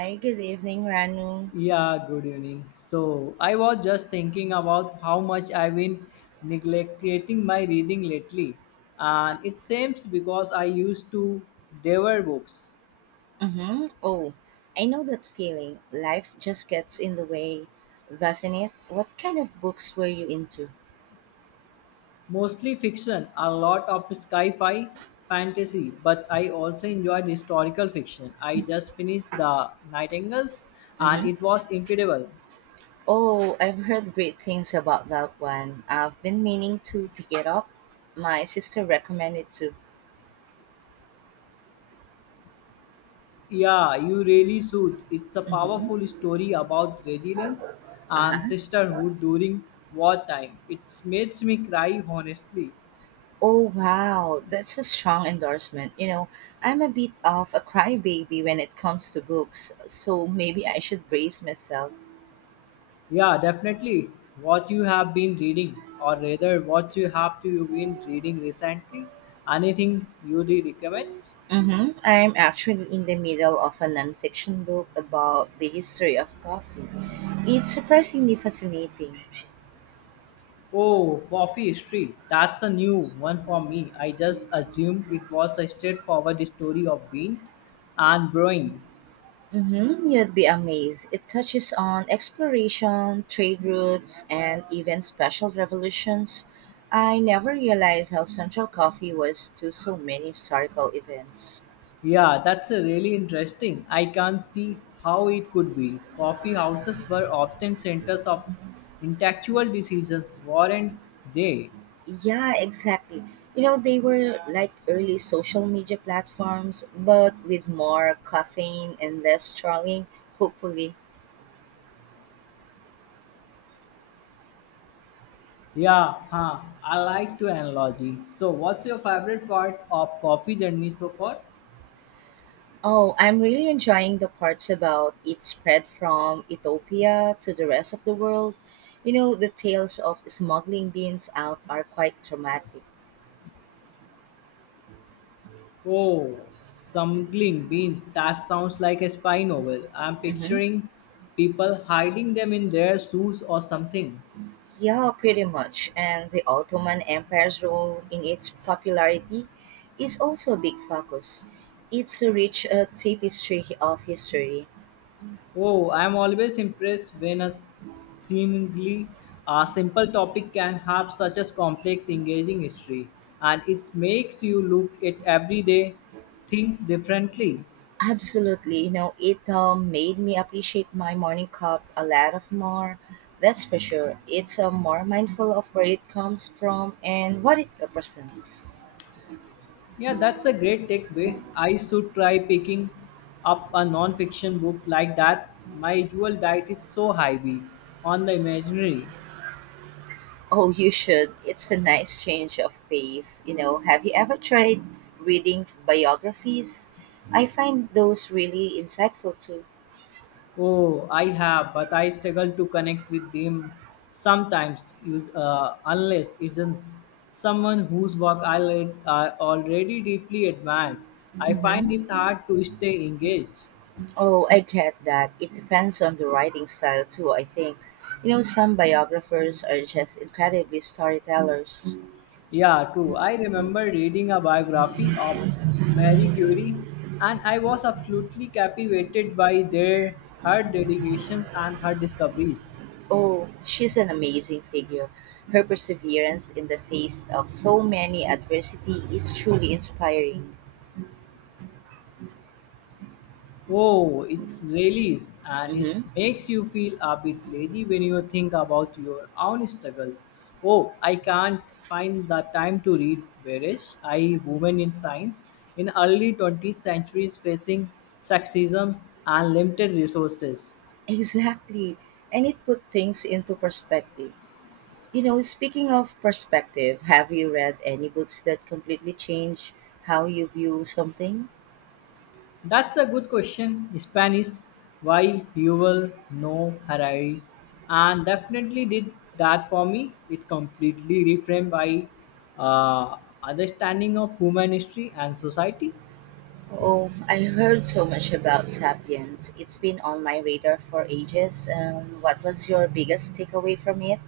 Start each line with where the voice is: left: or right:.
right: Hi, good evening, Ranu.
left: Yeah, good evening. So, I was just thinking about how much I've been neglecting my reading lately, and it seems because I used to devour books,
right: Mm-hmm. Oh, I know that feeling. Life just gets in the way, doesn't it? What kind of books were you into?
left: mostly fiction, a lot of sci-fi, fantasy, but I also enjoyed historical fiction. I just finished The Nightingales, and
right: Mm-hmm.
left: it was incredible.
right: Oh, I've heard great things about that one. I've been meaning to pick it up. My sister recommended to.
left: Yeah, you really should. It's a powerful
right: Mm-hmm.
left: story about resilience and
right: Uh-huh.
left: sisterhood during wartime. It makes me cry, honestly.
right: Oh, wow. That's a strong endorsement. I'm a bit of a crybaby when it comes to books, so maybe I should brace myself.
left: Yeah, definitely. What you have been reading, or rather, what you have to been reading recently? Anything you do recommend?
right: Hmm. I'm actually in the middle of a nonfiction book about the history of coffee. It's surprisingly fascinating.
left: Oh, coffee history. That's a new one for me. I just assumed it was a straightforward story of being and brewing.
right: Hmm. You'd be amazed. It touches on exploration, trade routes, and even special revolutions. I never realized how central coffee was to so many historical events.
left: Yeah, that's a really interesting. I can't see how it could be. Coffee houses were often centers of intellectual decisions, weren't they?
right: Yeah, exactly. You know, they were like early social media platforms, but with more caffeine and less trolling, hopefully.
left: Yeah, huh. I like to analogy. So, what's your favorite part of coffee journey so far?
right: Oh, I'm really enjoying the parts about it spread from Ethiopia to the rest of the world. You know, the tales of smuggling beans out are quite dramatic.
left: Oh, smuggling beans. That sounds like a spy novel. I'm
right: Hmm.
left: picturing people hiding them in their shoes or something.
right: Yeah, pretty much. And the Ottoman Empire's role in its popularity is also a big focus. It's a rich tapestry of history.
left: Oh, I'm always impressed when a seemingly a simple topic can have such a complex, engaging history, and it makes you look at everyday things differently.
right: Absolutely. You know, it made me appreciate my morning cup a lot of more. That's for sure. It's more mindful of where it comes from and what it represents.
left: Yeah, that's a great takeaway. I should try picking up a non-fiction book like that. My usual diet is so heavy on the imaginary.
right: Oh, you should. It's a nice change of pace. You know, have you ever tried reading biographies? I find those really insightful too.
left: Oh, I have, but I struggle to connect with them sometimes, use, unless it's an, someone whose work I, I already deeply admire. I find
right: Mm-hmm.
left: it hard to stay engaged.
right: Oh, I get that. It depends on the writing style too, I think. You know, some biographers are just incredibly storytellers.
left: Yeah, true. I remember reading a biography of Marie Curie, and I was absolutely captivated by their her dedication and her discoveries.
right: Oh, she's an amazing figure. Her perseverance in the face of so many adversity is truly inspiring.
left: Oh, it's really and it
right: Hmm.
left: makes you feel a bit lazy when you think about your own struggles. Oh, I can't find the time to read. Whereas I, woman in science, in early 20th centuries facing sexism and limited resources.
right: Exactly. And it put things into perspective. You know, speaking of perspective, have you read any books that completely change how you view something?
left: That's a good question. Spanish, why Yuval no Harari, and definitely did that for me. It completely reframed my uh, understanding of human history and society.
right: Oh, I heard so much about Sapiens. It's been on my radar for ages. What was your biggest takeaway from it?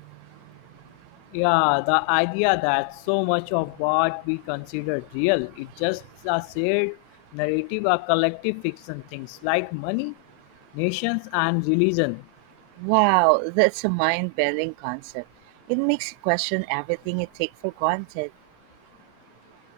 left: Yeah, the idea that so much of what we consider real is just a shared narrative or collective fiction. Things like money, nations, and religion.
right: Wow, that's a mind bending concept. It makes you question everything you take for granted.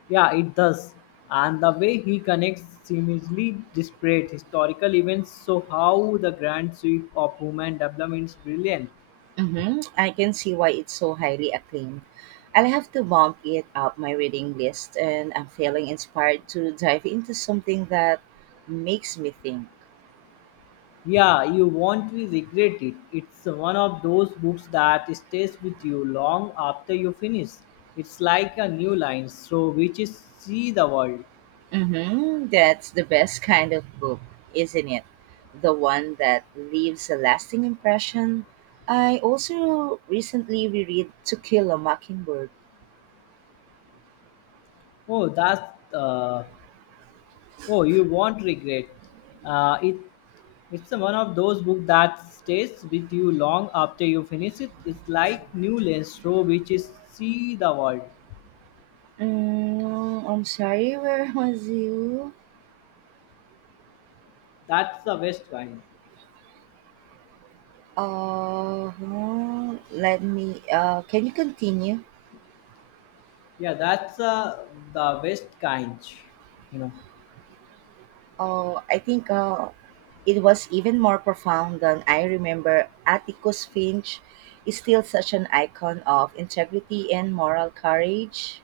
left: Yeah, it does. And the way he connects seemingly disparate historical events, so how the grand sweep of human development is brilliant.
right: Hmm. I can see why it's so highly acclaimed. I'll have to bump it up my reading list, and I'm feeling inspired to dive into something that makes me think.
left: Yeah, you won't regret it. It's one of those books that stays with you long after you finish. It's like a new line through which is see the world.
right: Hmm. That's the best kind of book, isn't it? The one that leaves a lasting impression. I also recently reread To Kill a Mockingbird.
left: Oh, that's uh, Oh, you won't regret. Uh, it it's one of those books that stays with you long after you finish it. It's like new lens through which is see the world.
right: Mm, I'm sorry, where was you?
left: That's the best kind.
right: Hmm, let me, can you continue?
left: Yeah, that's the best kind. You know.
right: I think it was even more profound than I remember. Atticus Finch is still such an icon of integrity and moral courage.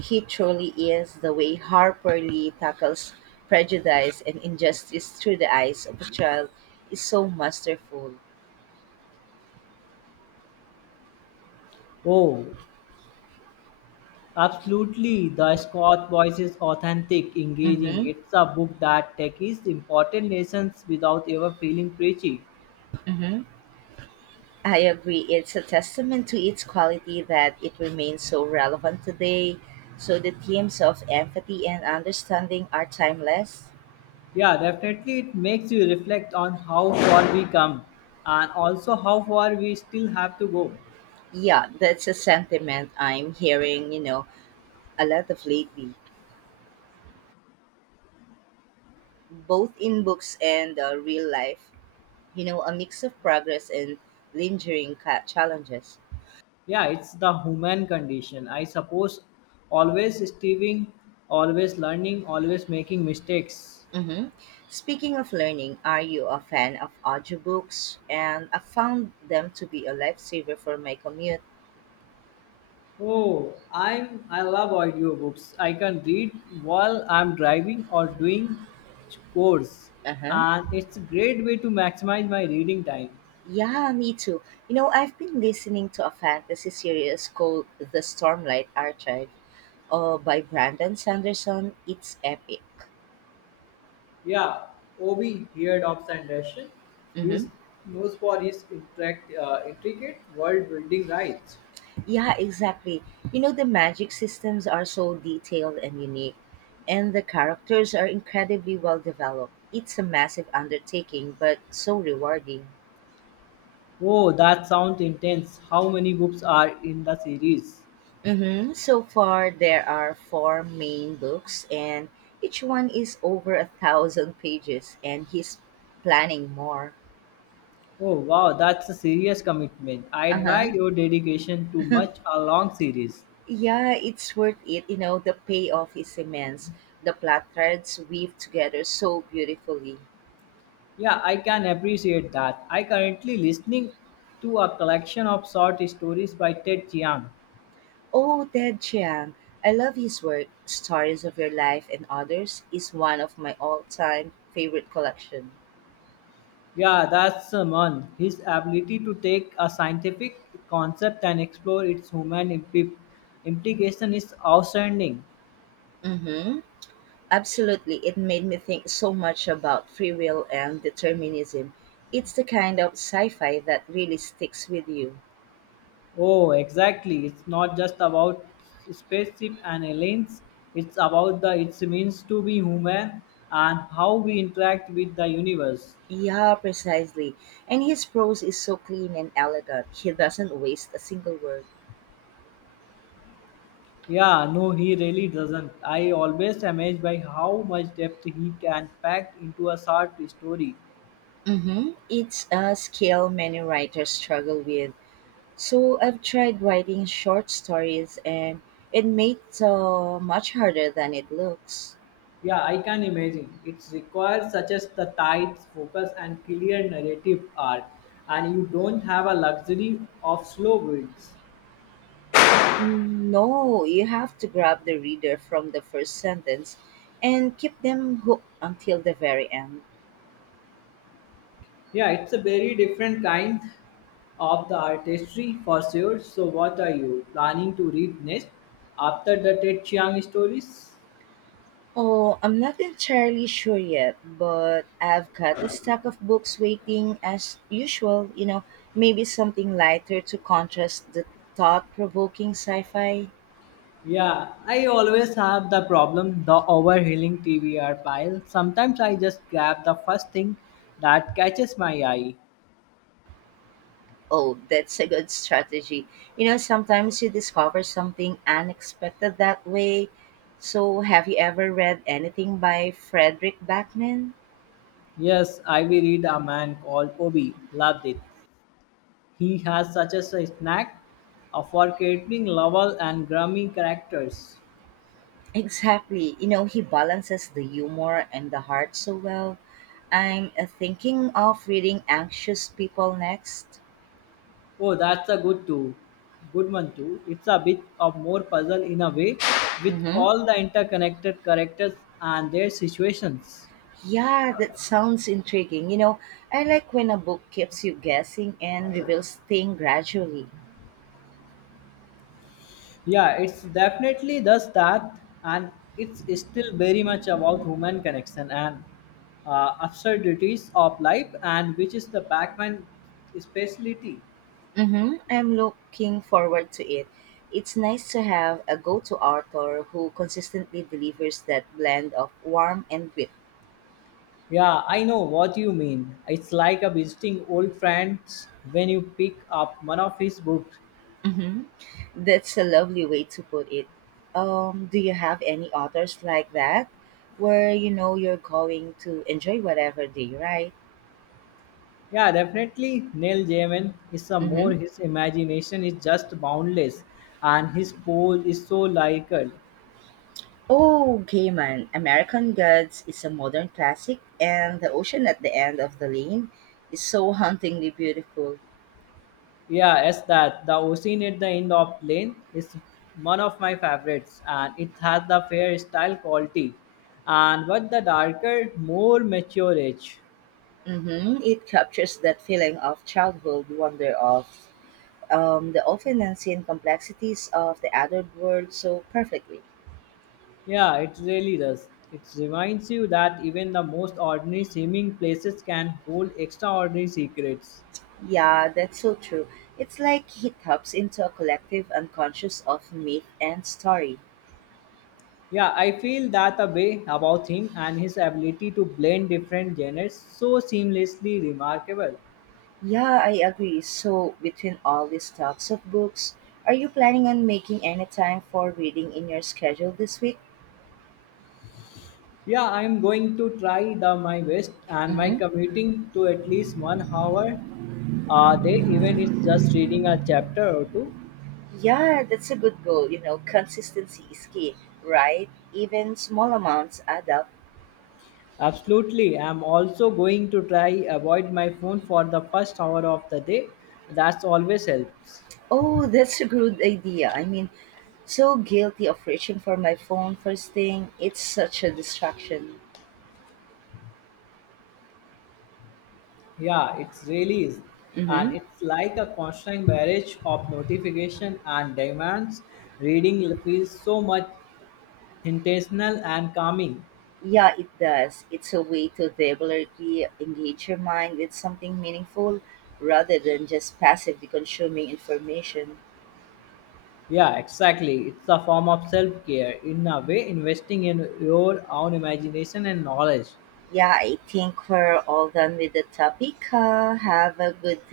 right: He truly is the way Harper Lee tackles prejudice and injustice through the eyes of a child is so masterful.
left: Oh, absolutely. The Scott voice is authentic, engaging.
right: Mm-hmm,
left: It's a book that takes important lessons without ever feeling preachy.
right: mm-hmm. I agree. It's a testament to its quality that it remains so relevant today. So the themes of empathy and understanding are timeless.
left: Yeah, definitely. It makes you reflect on how far we come and also how far we still have to go.
right: Yeah, that's a sentiment I'm hearing, you know, a lot of lately, both in books and real life. You know, a mix of progress and lingering challenges.
left: Yeah, it's the human condition. I suppose always striving, always learning, always making mistakes.
right: Mm-hmm. Speaking of learning, are you a fan of audiobooks? And I found them to be a lifesaver for my commute.
left: Oh, I love audiobooks. I can read while I'm driving or doing chores,
right: Uh-huh.
left: and it's a great way to maximize my reading time.
right: Yeah, me too. You know, I've been listening to a fantasy series called The Stormlight Archive by Brandon Sanderson. It's epic.
left: Yeah, Obi heard of Sanderson. He's
right: Hmm.
left: known for his intricate world building rights.
right: Yeah, exactly. You know, the magic systems are so detailed and unique, and the characters are incredibly well developed. It's a massive undertaking, but so rewarding.
left: Oh, that sounds intense. How many books are in the series?
right: Mm-hmm. So far, there are four main books, and each one is over a thousand pages, and he's planning more.
left: Oh, wow, that's a serious commitment. I
right: Uh huh.
left: admire your dedication to much a long series.
right: Yeah, it's worth it. You know, the payoff is immense. The plot threads weave together so beautifully.
left: Yeah, I can appreciate that. I currently listening to a collection of short stories by Ted Chiang.
right: Oh, Ted Chiang. I love his work. Stories of Your Life and Others is one of my all-time favorite collection.
left: Yeah, that's the. His ability to take a scientific concept and explore its human implication is outstanding.
right: Mm-hmm. Absolutely. It made me think so much about free will and determinism. It's the kind of sci-fi that really sticks with you.
left: Oh, exactly. It's not just about spaceship and aliens. It's about the its means to be human and how we interact with the universe.
right: Yeah, precisely. And his prose is so clean and elegant. He doesn't waste a single word.
left: Yeah, no, he really doesn't. I always amazed by how much depth he can pack into a short story.
right: Mm-hmm. It's a skill many writers struggle with. So I've tried writing short stories and it made so much harder than it looks.
left: Yeah, I can imagine. It requires such as the tight focus and clear narrative arc, and you don't have a luxury of slow builds.
right: No, you have to grab the reader from the first sentence and keep them hooked until the very end.
left: Yeah, it's a very different kind of the artistry for sure. So, what are you planning to read next after the Ted Chiang stories?
right: Oh, I'm not entirely sure yet, but I've got a stack of books waiting as usual, you know, maybe something lighter to contrast the thought provoking sci fi.
left: Yeah, I always have the problem the overhauling TBR file. Sometimes I just grab the first thing that catches my eye.
right: Oh, that's a good strategy. You know, sometimes you discover something unexpected that way. So, have you ever read anything by Frederick Backman?
left: Yes, I will read a man called Obi. Loved it. He has such a knack for creating lovable and grimy characters.
right: Exactly. You know, he balances the humor and the heart so well. I'm thinking of reading Anxious People next.
left: Oh, that's a good too. Good one too. It's a bit of more puzzle in a way, with
right: Mm-hmm.
left: all the interconnected characters and their situations.
right: Yeah, that sounds intriguing. You know, I like when a book keeps you guessing and reveals things gradually.
left: Yeah, it's definitely does that, and it's still very much about human connection and absurdities of life, and which is the Batman specialty.
right: Mm-hmm. I'm looking forward to it. It's nice to have a go to author who consistently delivers that blend of warmth and wit.
left: Yeah, I know what you mean. It's like a visiting old friends when you pick up one of his books.
right: Mm-hmm. That's a lovely way to put it. Do you have any authors like that where you know you're going to enjoy whatever they write?
left: Yeah, definitely. Neil Gaiman is a more
right: Mm-hmm.
left: his imagination is just boundless, and his pole is so lyrical.
right: Oh, Gaiman, American Gods is a modern classic, and the ocean at the end of the lane is so hauntingly beautiful.
left: Yeah, as that the ocean at the end of Lane is one of my favorites, and it has the fair style quality, and but the darker, more mature edge.
right: Hmm. It captures that feeling of childhood wonder of the often unseen complexities of the adult world so perfectly.
left: Yeah, it really does. It reminds you that even the most ordinary seeming places can hold extraordinary secrets.
right: Yeah, that's so true. It's like he taps into a collective unconscious of myth and story.
left: Yeah, I feel that a way about him and his ability to blend different genres so seamlessly remarkable.
right: Yeah, I agree. So, between all these talks of books, are you planning on making any time for reading in your schedule this week?
left: Yeah, I am going to try the my best and my
right: Mm-hmm.
left: commuting to at least 1 hour a day, even it's just reading a chapter or two.
right: Yeah, that's a good goal. You know, consistency is key, right? Even small amounts add up.
left: Absolutely. I'm also going to try avoid my phone for the first hour of the day. That's always helps.
right: Oh, that's a good idea. I mean, so guilty of reaching for my phone first thing. It's such a distraction.
left: Yeah, it's really is. And
right: Mm-hmm.
left: it's like a constant barrage of notification and demands. Reading feels so much intentional and calming.
right: Yeah, it does. It's a way to deliberately engage your mind with something meaningful rather than just passively consuming information.
left: Yeah, exactly. It's a form of self care. In a way, investing in your own imagination and knowledge.
right: Yeah, I think we're all done with the topic. Have a good day.